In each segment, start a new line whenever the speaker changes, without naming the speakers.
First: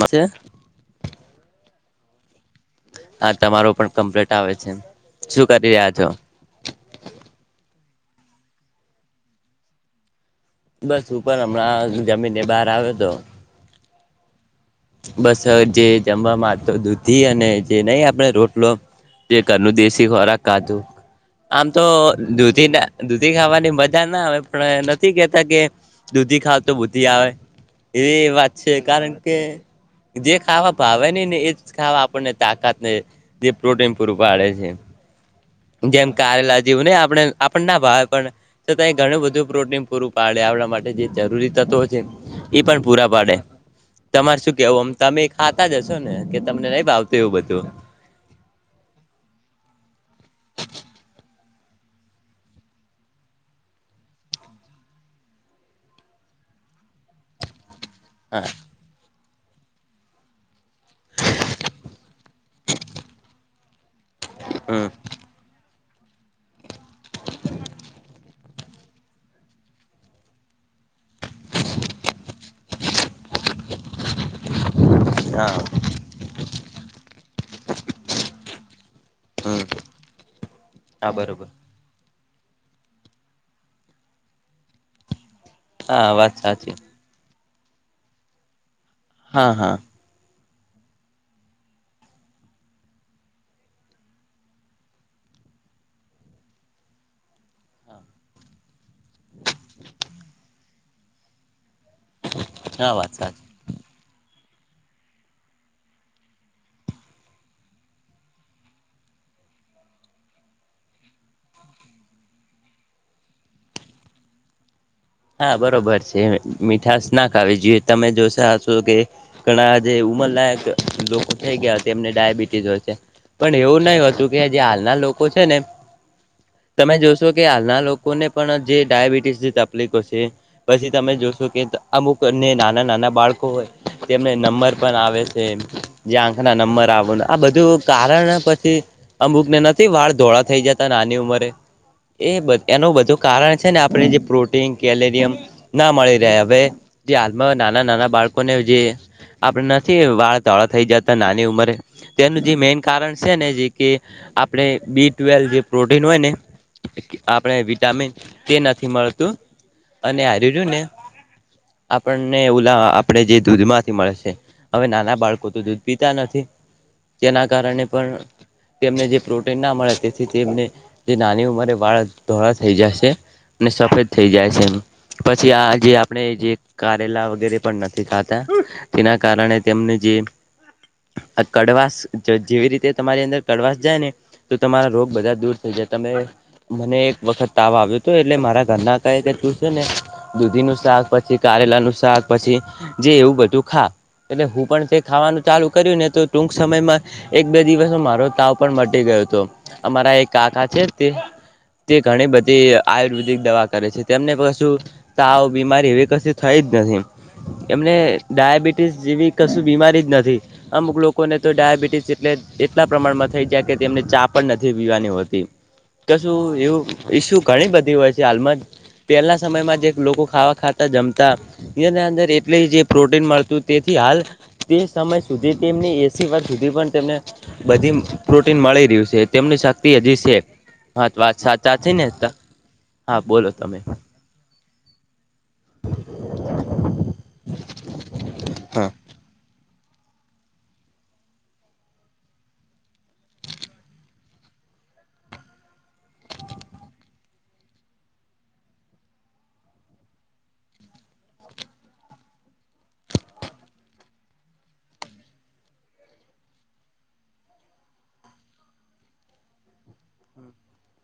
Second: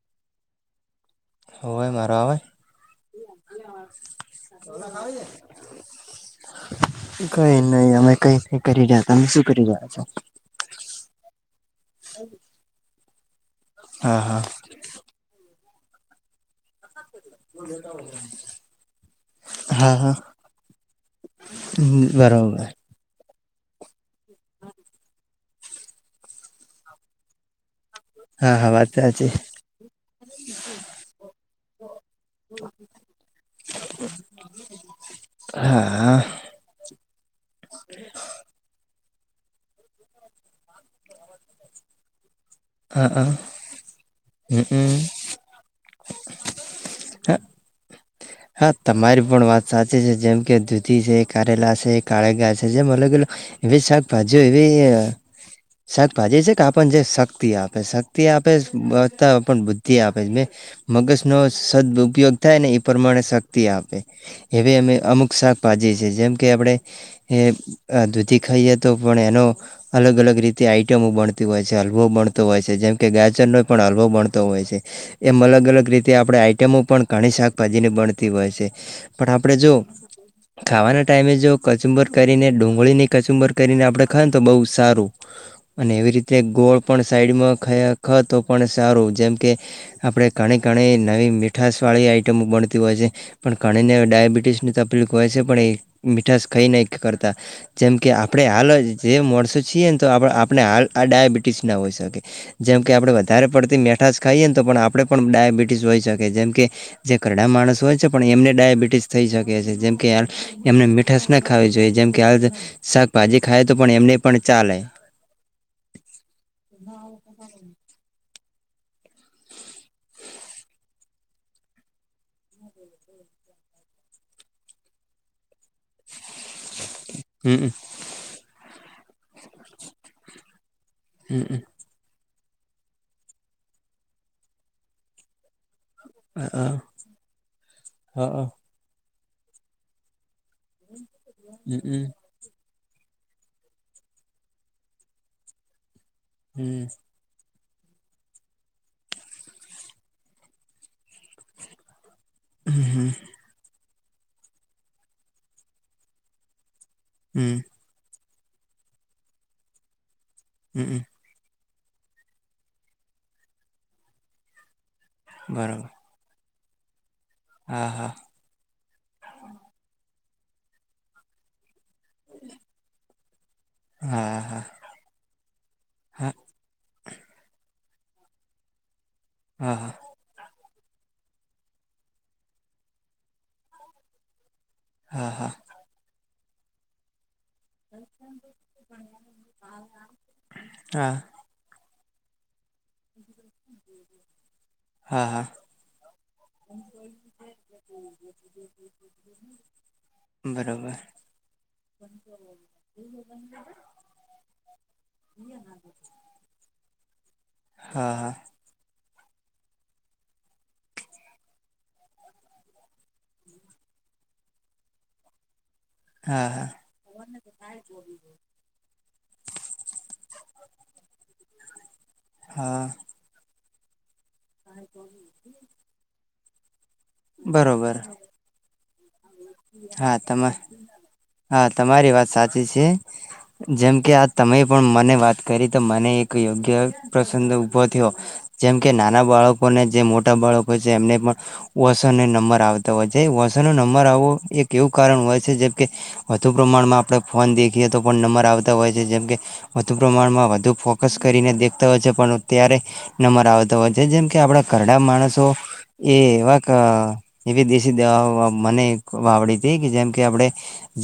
ભલે.
હોવાને મારા વાર.
હા તમારું પણ કમ્પ્લીટ આવે છે, શું કરી રહ્યા છો.
કંઈ નહી અમે કંઈ નઈ કરી રહ્યા હતા, અમે શું કરી રહ્યા છે.
બસ ઉપર હમણાં જમીન ને બહાર આવ્યો તો,
હા. હા,
બસ જે જમવામાં તો દૂધી અને જે નહી આપણે રોટલો જે કર
હા
દેશી
હા
ખોરાક કીધું. આમ તો
બરોબર
દુધી. દૂધી ખાવાની મજા ના આવે પણ નથી, કેતા કે દૂધી ખાવ તો બુધી આવે. એવી વાત
હા હા
છે, કારણ
સાચી
કે. જે ખાવા ભાવે નહી ને એજ ખાવા આપણને તાકાતને જે પ્રોટીન પૂરું પાડે છે. જેમ
હા
કારેલા જેવું ને આપણે આપણ ના ભાવ પણ છતાંય ઘણું બધું પ્રોટીન પૂરું પાડે આપણા માટે જે જરૂરી તત્વો છે એ પણ પૂરા
હા
પાડે. તમારે શું કેવું અમ
હમ
તમે ખાતા જશો ને કે તમને નહી ભાવતું એવું બધું.
હા તમારી પણ વાત સાચી. છે જેમ કે દૂધી છે કારેલા છે કાળેગા છે જેમ અલગ અલ એવી શાકભાજીઓ એવી અ. શાકભાજી છે કે આપન જે શક્તિ આપે શક્તિ
હા
આપે બત. પણ બુદ્ધિ આપે મગજનો સદ ઉપયોગ થાય ને એ પ્રમાણે શક્તિ આપે. એવી
હમ
અમે અમુક શાક ભાજી છે જેમ કે આપણે એ અ દૂધી ખાઈએ તો પણ એનો અલગ અલગ રીતે. આઈટમો બણતી હોય છે હલ્વો બ નતો હોય છે જેમ કે ગાજરનો પણ હલવો બણતો હોય છે એમ
હા
અલગ અલગ રીતે આપડે આઈટમો. પણ ઘાણી શાકભાજી ની બણતી હોય છે. પણ આપડે
હમ
જો ખાવાના
હા
ટાઈમે
બરોબર
જો કચુંબર. કરીને ડુંગળીની કચુંબર કરીને આપડે ખાય ને તો બહુ સારું અને
હા
એવી
વાત
રીતે
સાચી
ગોળ પણ. ઈડ માં ખાયા ખ તો પણ સારું જેમ
હા
કે
હા
આપણે. ઘણી ઘણી નવી મીઠશવાળી આઇટમો બણતી હોય છે પણ ઘણીને ડાયાબિટીસની તકલીફ હોય છે. જ પણ એ મીઠાશ ખાઈ નહી કરતા જેમ કે આપણે હાલ જ જે મળસો છીએ ને તો આપણા. આપણે હાલ આ ડાયાબિટીસ ના હોઈ શકે જેમ
હા
કે
વાત
આપણે વધારે
સાચી
પડતી મેઠાશ ખાઈએને તો પણ આપણે પણ ડાયાબિટીસ હોય શકે જેમ કે જે ઘરડા માણસ હોય છે પણ એમને ડાયાબિટીસ થઈ. શકે છે જેમ કે એમને મીઠાશ ના ખાવી જોઈએ જેમ કે હાલ શાકભાજી ખાય તો પણ એમને. પણ ચાલે.
હા બરોબર છે મીઠાશ ના ખાવી જોઈએ તમે જો તા હસો કે ઘણા જે ઉમરલાયક લોકો થઈ ગયા એમને ડાયાબિટીસ હોય છે. પણ એવું નહી હોતું કે જે હાલના લોકો છે ને.
[inaudible]
તમે જોશો કે
હમ
હાલના લોકોને પણ જે ડાયાબિટીસની તકલીફો છે. પછી તમે જોશો
હમ
કે અમુક. ને નાના નાના બાળકો હોય તેમને નંબર પણ આવે છે. જે આંખ
અ
ના નંબર આવવાનું આ બધું કારણ
અ
પછી. અમુક ને નથી વાળ ધોળા થઈ જતા નાની ઉંમરે
હમ
એ બધ એનું બધું કારણ છે ને આપણે જે પ્રોટીન કેલેરિયમ ના મળી રહે હવે
હમ
જે હાલમાં. નાના નાના બાળકોને જે આપડે નથી વાળ ધોળા થઈ જતા નાની ઉંમરે. તેનું જે મેન
હમ
કારણ છે ને જે કે આપણે બી ટ્વેલ જે પ્રોટીન હોય ને. આપણે
હમ
વિટામિન તે નથી મળતું. અને હારે રહ્યું ને.
હમ
આપણને ઓલા આપણે જે દૂધમાંથી મળે છે હવે નાના બાળકો તો દૂધ
બરોબર
પીતા નથી. તેના કારણે
હા હા
પણ. તેમને જે પ્રોટીન ના મળે તેથી તેમને જે નાની ઉંમરે વાળા ધોળા થઈ જાશે ને સફેદ થઈ
હા
જાય
હા
છે પછી આ જે આપણે
હા
જે કારેલા વગેરે પણ નથી ખાતા તેના કારણે
હા
તેમને જે આ કડવાસ જ જેવી રીતે તમારી અંદર કડવાસ જાય ને. તો તમારા રોગ બધા
હા
દૂર થઈ જાય તમે મને એક વખત તાવ આવ્યો હતો એટલે મારા ઘરના. કહે ને દૂધી નું શાક
હા
પછી કારેલા નુ શાક પછી જે એવું બધું ખા એટલે હું. પણ તે
હા હા
ખાવાનું
હા
ચાલુ કર્યું ને તો ટૂંક સમયમાં એક બે દિવસ મારો તાવ પણ મટી ગયો હતો. અમારા એક કાકા છે
બરોબર
તે તે ઘણી બધી આયુર્વેદિક દવા. કરે છે તેમને કશું તાવ બીમારી એવી કસી થઈ જ નથી. એમને
હા હા
ડાયાબિટીસ જેવી. કશું બીમારી જ નથી અમુક લોકોને તો ડાયાબિટીસ એટલે એટલા પ્રમાણમાં થઈ જાય કે તેમને ચા. પણ નથી પીવાની હોતી કશું
હા હા
એવું ઈસ્યુ ઘણી બધી હોય છે હાલમાં જ પહેલા સમયમાં જે લોકો ખાવા ખાતા જમતા એ અંદર એટલે જે
હા
પ્રોટીન મળતું. તેથી હાલ તે સમય સુધી તેમને એસીવર સુધી પણ, ને બધી
બરોબર
પ્રોટીન મળી રહ્યું છે. તેમની શક્તિ હજી
હા
છે
તમા
હા વાત
હા
સાચા છે ને
તમારી વાત સાચી છે.
હા બોલો તમે
જેમ કે આ તમે પણ મને વાત કરી તો મને એક યોગ્ય પ્રસંગ ઉભો થ્યો. જેમ
હા
કે નાના બાળ ને જે મોટા બાળકો છે એમને પણ ઓસને નંબર આવતા હોય છે ઓશો નો નંબર આવવો એક એવું કારણ હોય છે જેમકે વધુ પ્રમાણમાં આપણે ફોન દેખીએ તો પણ નંબર આવતા હોય છે જેમ કે, વધુ પ્રમાણમાં વધુ ફોકસ કરીને દેખતા હોય છે પણત્યારે નંબર આવતા હોય છે જેમકે આ આપડા ઘરડા માણસો એ એવા એવી દેશી દવા મને, વાવડી હતી કે જેમ કે આપડે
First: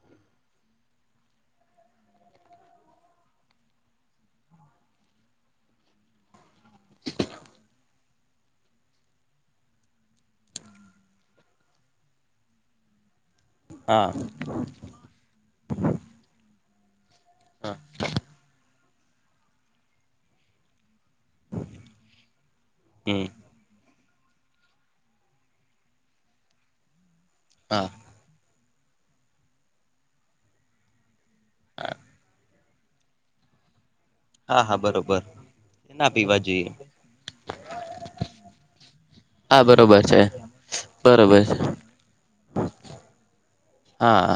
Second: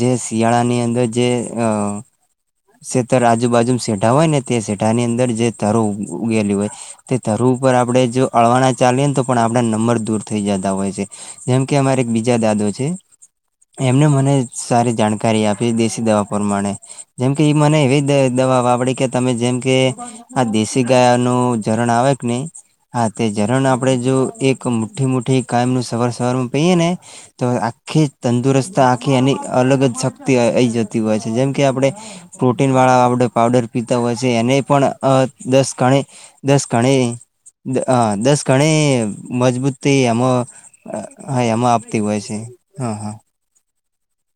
જે શિયાળા ની અંદર જે અ, શેતર આજુબાજુ સેઢા હોય ને તે સેઢા ની અંદર જે ધ રો ઉગેલી હોય તે ધરું ઉપર આપડે જો અળવાના ચાલીએ ને તો પણ આપણા નંબર દૂર થઈ જતા હોય છે જેમ કે અમારે એક બીજા દાદો છે.
હા
એમને મને સારી જાણકારી આપી દેશી દવા પરમાણે જેમકે
હા
મને એવી દવા વાવડી કે તમે જેમ કે આ દેશી ગાય નું ઝરણ આવે કે નહી હા તે
હમ
ઝરણ આપ આપણે જો એક મુઠ્ઠી મોઠી કાયમનું સવાર સવારમાં પહીએ ને તો આ
હા
આખી જ તંદુરસ્ત આખી એની અલગ જ શક્તિ આઈ જતી હોય છે જેમ કે આપણે પ્રો પ્રન વાળાડ પાવડર પીતા હોય છે એને
હા હા
પણ
બરોબર
દસ ગણે
ના પીવા
દસ
જોઈએ.
ગણે. દસ ઘણે.
હા
મજબૂતી
બરોબર છે
એમાં
બરોબર
હા
છે.
એમાં આપતી હોય છે હા હા.
હા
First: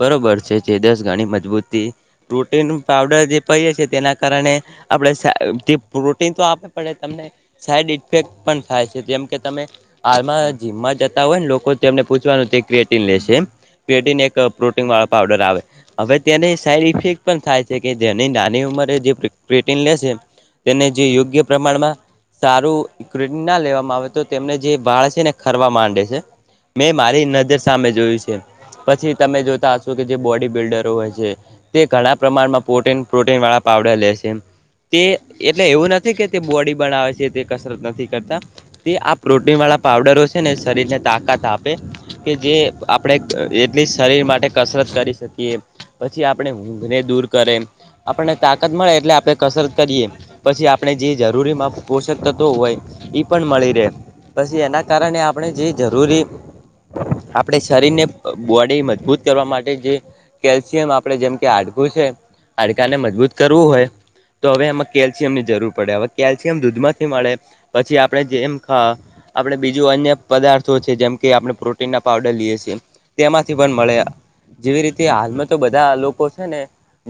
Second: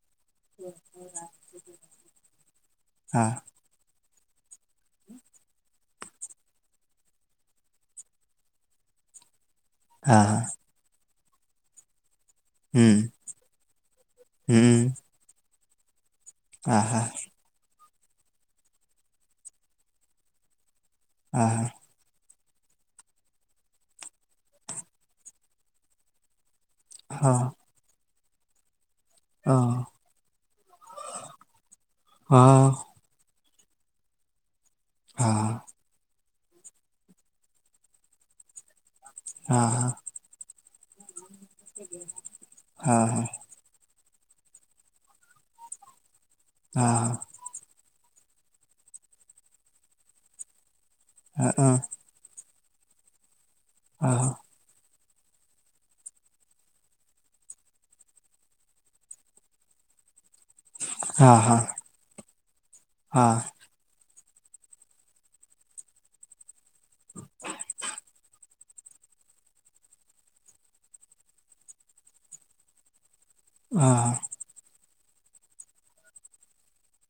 બરોબર છે જેદસ ગણી મજબૂતી ટૂ. પાવડર
હા
જે પઈએ છ છે તેના. કારણે આપણે પ્રોટીન તો આપે પડે તમને સાઈડ ઇફેક્ટ પણ થાય છે. તમે
હા
આાલ જીમમાં જતા હોય ને લોકો તેમને પૂછવાનું તે ક્રટીન
હમ
લેશે. પેન એક
હમ
પ્રોટીન વાળા પાવડર આવે હવે તેને
હા
સાઈડ
હા
ઇફેક્ટ પણ થાય છે. કે જેની નાની ઉંમરે જે પ્રોટીન લેશે તેને જે યોગ્ય
હા
પ્રમાણમાં. સારું ઈક્વિટી ના લેવામાં આવે તો તેમને જે ભાળ છે ને ખરવા માંડે છે. મેં મારી
હા
નજર સામે જોઈશ. પછી તમે જોતા
હા
હશો કે જે બોડી બિલ્ડરો હોય છે તે ઘણા પ્રમાણમાં પ્રોટીન પ્રોટીન વાળા. પાવડા લેશે તે
હા
એટલે એવું નથી કે. બોડી બનાવે છે તે કસરત નથી કરતા તે આ પ્રોટીન વાળા
હા
પાવડરો છે ને શરીરના. તાકાત આપે કે જે
હા
આપણે
હા
એટલીસ્ટ. શરીર માટે કસરત કરી શકીએ પછી આપણે ઊઘને
હા
દૂર કરે. આપણને તાકત મળે એટલે આપણે કસરત કરીએ પછી આપણે જે
હા હા હા
જરૂરી
હા
પોષક તત્વો હોય. એ પણ મળી રહે પછી એના કારણે આપણે જે જરૂરી આપણે. શરીરને બોડી મજબૂત કરવા માટે જે. કેલ્શિયમ આપડણે જેમકે હાડકું છે હાડકાને મજબૂત
હા
કરવું હોય. તો હવે એમાં કેલ્શિયમ ની જરૂર પડે હવે કેલ્શિયમ દૂધમાંથી મળે પછી આપણે જેમ ખા. આપણે બીજું અન્ય પદાર્થો છે જેમ કે આપણે પ્રોટીન ના પાવડર લઈએ છીએ. તેમાંથી પણ મળે
હા
જેવી રીતે હ. એમાં તો બધા લોકો છે ને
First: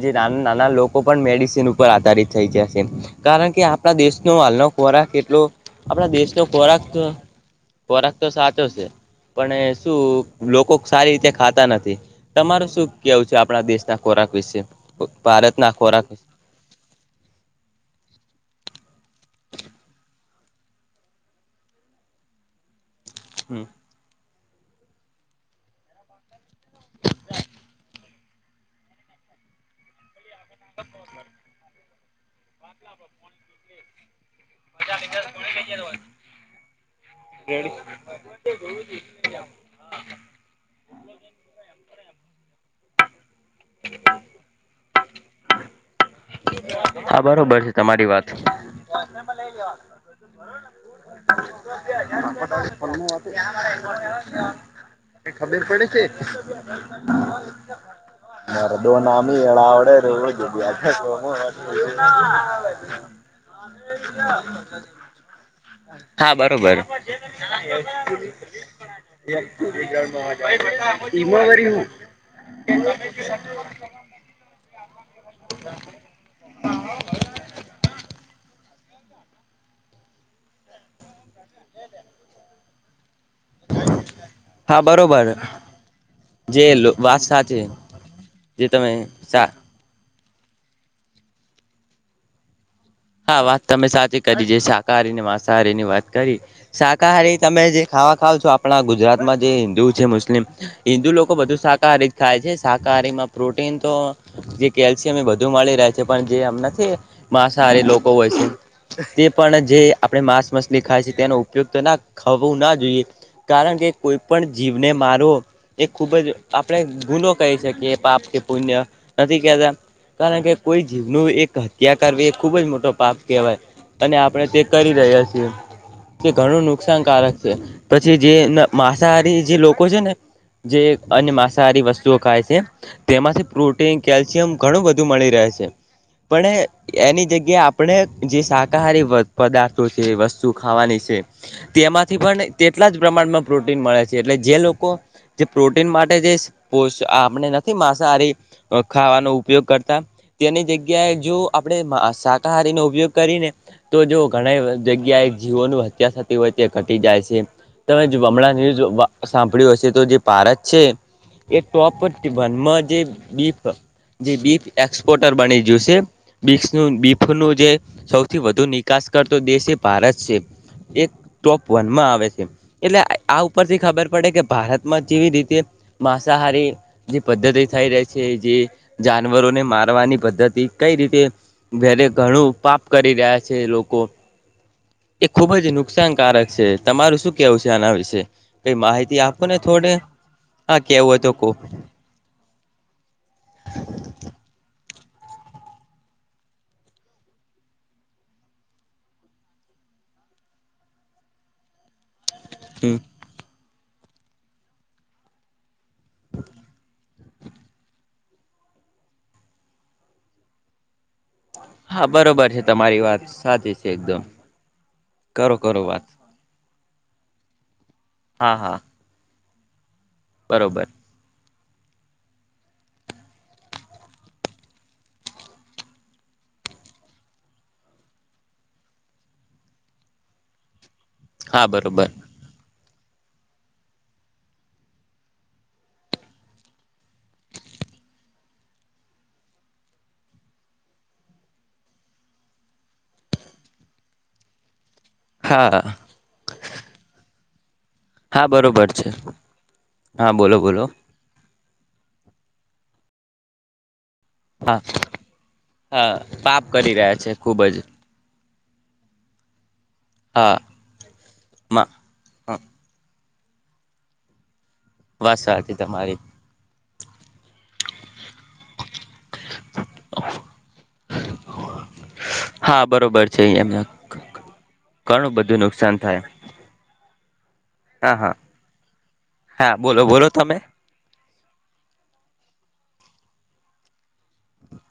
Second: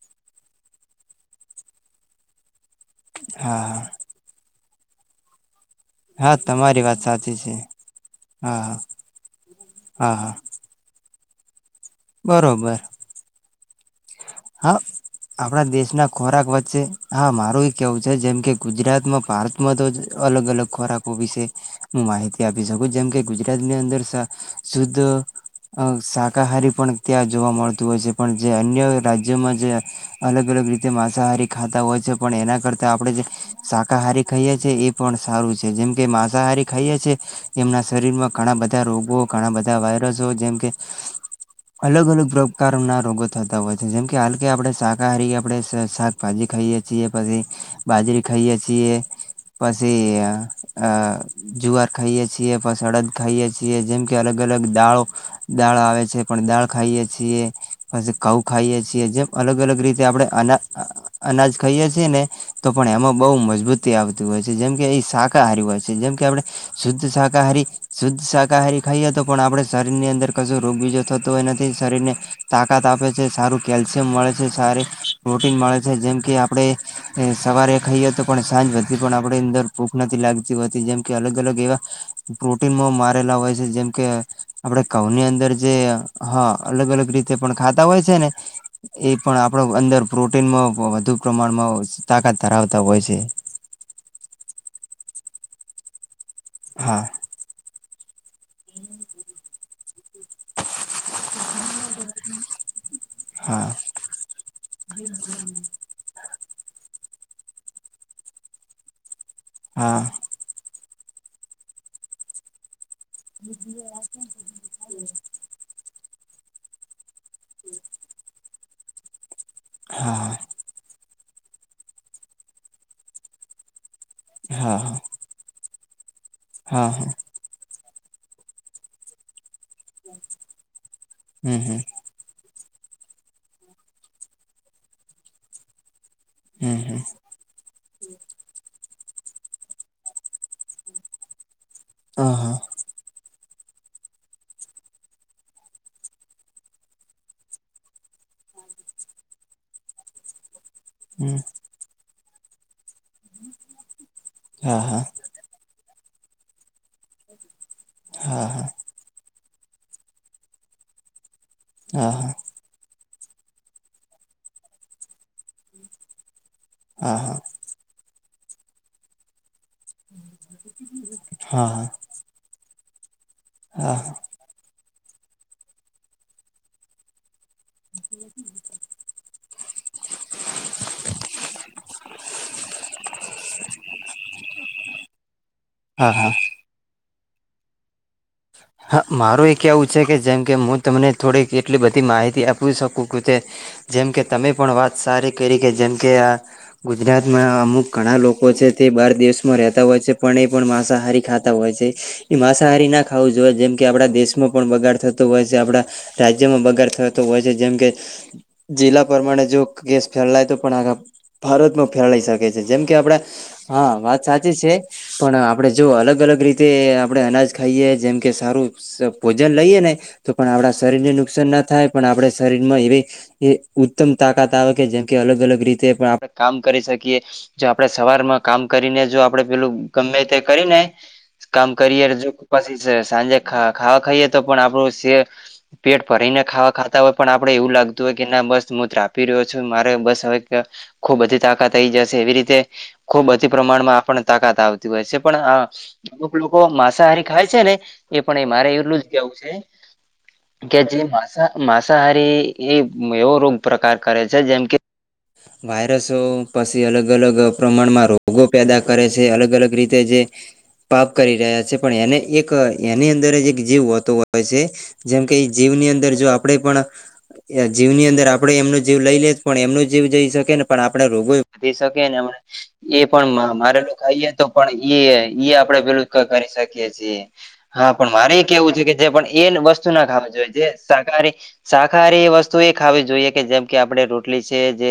જે નાના નાના લોકો પણ મેડિસિન ઉપર આધારિત થઈ જાય. કારણ કે
હા
આપણા દેશનો હાલનો ખોરાક કેટલો. આપણા
હા
દેશનોો ખોરાક
તમારી વાત સાચી છે
ખોરાક તો
હા
સાચો છે પણ
હા
શું
હા
લોકો સારી રીતે ખાતા નથી તમાર
બરોબર
શું કેવું છે આપણા દેશના પશે
આપડા દેશ ના ખોરાક વચ્ચે હા મારું એ કેવું છે જેમ કે ગુજરાતમાં પાર મ તો જ અલગ અલગ ખોરાકો વિશે હું માહિતી આપી શકું જેમ કે
હમ
ગુજરાતની અંદર શ શુદ્ધ અ શાકાહારી પણ ત્યાં જોવા મળતું હોય છે પણ જે અન્ય રાજ જ્યમાં જેમાં જે અલગ અલગ રીતે માંસાહારી ખાતા હોય છે પણ એના કરતા આપડે જે શાકાહારી ખાઈએ છે એ પણ સારું છે જેમકે માંસાહારી ખાઈએ છે એમના શરીરમાં ઘણા બધા રોગો, ઘણા બધા વાયરસો જેમ કે અલગ અલગ પ્રકારના રોગો થતા હોય છે જેમ કે હાલ કે આપડે શાકાહારી આપડે શા ભાજી ખાઈએે છીએ,
હા
પછી
બરોબર છે તમારી
બાજરી
વાત
ખાઈએે છીએ પછી અ જુવાર ખાઈએ છીએ પછ અડદ ખાઈએ છીએ જેમ કે અલગ અલગ દાળો
ખબર
દાળ
પડે
આવે છે પણ દાળ ખાઈએ છીએ પછી ઘંઉ ખાઈએ
મરદો
છીએ જેમ
નામી
અલગ અલગ
એળાવડે
રીતે આપડે
રોજ
અના અનાજ ખાઈએ છે ને તો પણ એમાં બોઉ મજબૂતી આવતી હોય છે જેમ કે એ શાકાહારી હોય. જેમ
હા
આપણે
બરોબર
શુદ્ધ શાકાહારી શુદ્ધ શાકાહારી ખાઈએ તો પણ આપડે શરીરની અંદર કશું રોગ બીજો થતો હોય
ઈમાં વરી
એનાથી
હું
શરીરને તાકાત આપે છે સારું કેલ્શિયમ મળે છે, સારી પ્રોટીન મળે છે જેમ કે આપડે સવારે ખાઈએ તો પણ સા વતી પણ આપડી અંદર ભૂખ નથી લાગતી હોતી જેમ અલગ અલગ એવા પ્રોટીનમાં મારેલા હોય છે જેમ કે આપડે
હા
કઉની
બરોબર
અંદર જે હા,
જે
અલગ અલગ
વાત
રીતે પણ
સાચી
ખાતા હોય છેને
જે તમે
એ પણ
સા
આપણો અંદર પ્રોટીનમાં વધુ પ્રમાણમાં તાકાત ધરાવ
હા, વાત તમે સાચી કરી છે શાકાહારીને માંસાહારીની વાત કરી
હા
શાકાહારી તમે જે ખાવા ખાવ છો આપડા ગુજરાતમાં જે હિન્દુ છે મુસ હિન્દુ લોકો બધુ શાકાહારી જ ખાય છે શાકાહારીમાં
હા
પ્રોટીન તો જે કેલ્શિયમ બધું મળી રહે છે પણ જે એમ નથી માંસાહારી લોકો હોય છે તે પણ જે
હા
આપડે માંસ મછલી ખાય છે તેનો ઉપયોક્તના ખવુંના જોઈએ કારણ કે કોઈ પણ જીવને મારો એ ખૂબ જ આપણે ગુનો કહી શકીએ એ પાપ કે પુણ્ય નથી
હા
કારણ કે કોઈ જીવનું એક હત્યા કરવી ખુબ જ મોટો પાપ કહેવાય અને આપણે તે
હા
કરી રહ્યા છીએ તે ઘણું
હા હા
નુકસાનકારક છે. પછી જે માંસાહારી જે લોકો છે ને જે અન્ય
હમ હમ
માંસાહારી વસ્તુઓ ખાય છે તેમાંથી પ્રોટીન કેલ્શિયમ ઘણું બધું મળી રહે છે પણ
હમ હમ
એની કે આપણે જે શાકાહારી પદાર્થો છે વસ્તુ ખાવાની છે તેમાંથી
હા
પણ
હા
તેટલા જ પ્રમાણમાં પ્રોટીન મળે છે એટલે જે લોકો જે પ્રોટીન માટે જે પો આપણે નથી માંસાહારી ખાવાનો ઉપયોગ કરતા. તેની જગ્યાએ જો
હમ
આપડે શાકાહારીનો ઉપયોગ કરીને તો જો ઘણા
હા હા
જગ્યાએ જીવોનું હત્યા થતી હોય તે ઘટી જાય છે તમે જો હમણાં
હા
ન્યૂઝ સાંભળ્યું હશે તો જે ભારત છે એ ટોપરટી
હા
ભનમાં જે બીફ જે બીફ એક્સપોર્ટર બની ગયું છે બીસ નું
હા હા
પેલું જે સૌથી વધુ નિકાસ કરતો દેશે ભારત છે એ ટોપ
હા હા
વનમાં આવે છે એટલે આ ઉપરથી
હા
ખબર
હા
પડે કે ભારતમાં જેવી રીતે માંસાહારી પદ્ધતિ થઈ રહી છે જે જાનવરોને મારવાની પદ્ધતિ કઈ રીતે વેરે ઘણું પાપ કરી રહ્યા છે લોકો એ ખુબ જ
હા
નુકસાનકારક છે તમારું શું કેવું છે આના વિશે? કઈ
હા
માહિતી આપો
મારું
ને
એક એવું
થોડે
છે કે જેમ કે હું
હા કેવું
તમને
હોય તો કો
થોડીક એટલી બધી માહિતી આપી શકું કે તે જેમ કે તમે પણ વાત સારી કરી કે જેમ કે આ ગુજરાતમાં અમુક ઘણા લોકો છે તે બાર દેશમાં રહેતા હો હોય છે પણ એ પણ માંસાહારી ખાતા હોય છે એ માંસાહારી
હમ
ના ખાવું જોઈએ જેમ કે આપડા દેશમાં પણ બગાડ થતો હોય છે આપડા રાજ્યમાં બગાડ થ હોય છે જેમ કે જિલ્લા પ્રમાણે જો કેસ ફેલાય તો પણ આગ. ભારતમાં
હા
ફેલાઈ શકે
બરોબર
છે જેમ કે
તમારી
આપડા
વાત સાચી
હા
છે
વાત
એકદમ
સાચી છે પણ
કરો
આપડે
કરો
જો
વાત
અલગ અલગ. અલગ રીતે. આપણે અનાજ ખાઈએ જેમ કે
હા
સારું
હા
ભોજન લઈએ ને તો પણ આપણા
બરોબર
શરીરને નુકસાન ના. થાય પણ આપડ શરીર માં એવી ઉત્તમ તાકાત આવે કે જેમકે અલગ અલગ રીતે આપ કામ. કરી શકીએ જો આપણે સવારમાં કામ કરીને જો આપે પેલું ગમે તે કરીને
હા
કામ કરીએ
બરોબર
જો પાછી સાંજે ખાવા ખાઈએ તો પણ આપડું સે પેટ ભરીને ખાવા ખાતા હોય પણ આપડે એવું લાગ લતું હોય કે ના બસ હું ત્રાપી રહ્યો છું મારે બસ હવે ખુબ બધી તાકાત થઈ જશે એવી રીતે ખુબ અતિ પ્રમાણમાં આપણને તાકાત આવતી હોય છે પણ આ
હા
અમુક લોકો માંસાહારી ખાય છે ને એ
હા
પણ મારે
બરોબર
એટલું જ કવું છે
હા બોલો
કે
બોલો
જે માસા માંસાહારી એ એવો રોગ પ્રકાર કરે છે જેમ કે
હા હા
વાયરસો
પાપ
પછી
કરી
અલગ
રહ્યા છે
અલગ
ખુબ જ
પ્રમાણમાં રોગો પેદા કરે છે અલગ અલગ રીતે જે
હા
પાપ કરી રહ્યા છે
માં
પણ એને એક
હ
એની અંદર જ એક જીવ હોતો હોય છે જેમકે
વાત
એ
સાચી
જીવની અંદર
તમારી
જો આપણેે પણ જીવની અંદર આપડે એમનો જીવ લઈ લેજ પણ એમનો જીવ જઈ શકે ને પણ આપડે રોગો વધી શકેને
હા
એ
બરોબર
પણ
છે
મારે
એમને
લોકો આાઈ તો પણ એ
ઘણું
ઈ
બધું
આપડે
નુકસાન
પેલું
થાય
કરી શકીએ છીએ હા પણ મારે એ કેવું છે કે જે પણ એ
હા
વસ્તુ
બોલો
ના ખાવ
બોલો
જોઈએ
તમે
જે સરકારી શાકાહારી વસ્તુ એ ખાવી જોઈએ કે જેમ કે આપણે રોટલી છે જે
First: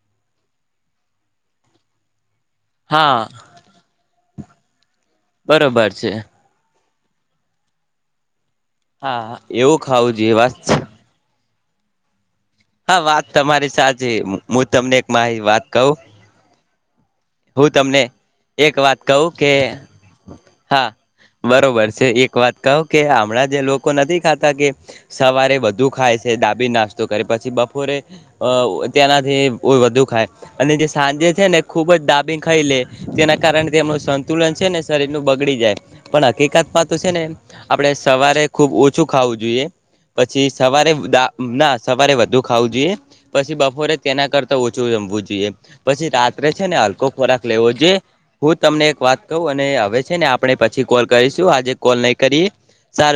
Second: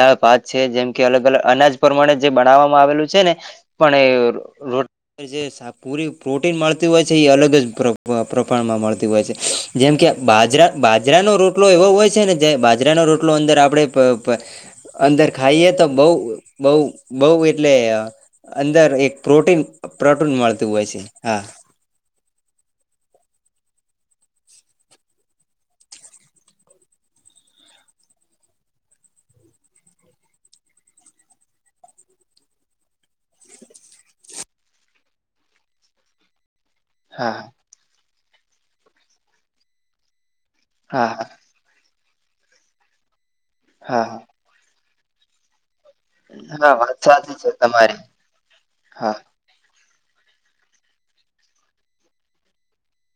દાળ ભાત છે જેમ કે અલગ અલગ અનાજ પ્રમાણે જ. જે બનાવામાં આવેલું છે
હા
ને પણ એ ર જે
બરોબર છે
પુરી. મળતી હોય છે એ અલગ જ પ્રમાણમાં મળતી હોય છે
હા એવું
જેમકે
ખાવું જોઈએ વાત
બાજરા બાજરાનો રોટ. એવો હોય છે ને.
હા
બાજરાનો
વાત
રોટલો અંદર
તમારી સાચી
આપડે
હું તમને એક
અંદર
મારી વાત
ખાઈએ તો
કહું
બઉ. બઉ બઉ
હું
એટલે
તમને
અંદર
વાત
એક
કહું કે
પ્રોટીન પ્રોટીન મળતું હોય
હા
છે. હા
બરોબર છે એક વાત કહો કે હમણાં જે લોકો નથી ખાતા કે સવારે બુ ખાય છે. ડાબી નાસ્તો કરે પછી બપોરે ત્યાંનાથી વધુ ખાય અને જે સાંજે. ને ખુબ જ ડા. ખ લે તેના કારણે તેમનું સંતુલન છે ને શરીર નું બગડી જાય પણ હકીકત પાત્ર. તો છે ને
હા
આપણેે સવારે ખુબ ઓછું ખાવું જોઈએ પછી સવારે
હા
ના. સવારે વધુ ખાવું જોઈએ પછી બપોરે
હા
તેના કરતા ઓછું જમવું જોઈએ. પછી રાત્રે છે
હા
ને
વાત
હલકો
સાચી
ખોરાક
છે
લેવો જોઈએ
તમારી
હું તમને એક
હા
વાત કું અને હવે. છે ને આપણે પછી કોલ કરીશું આજે કોલ નહી કરીએ સારું.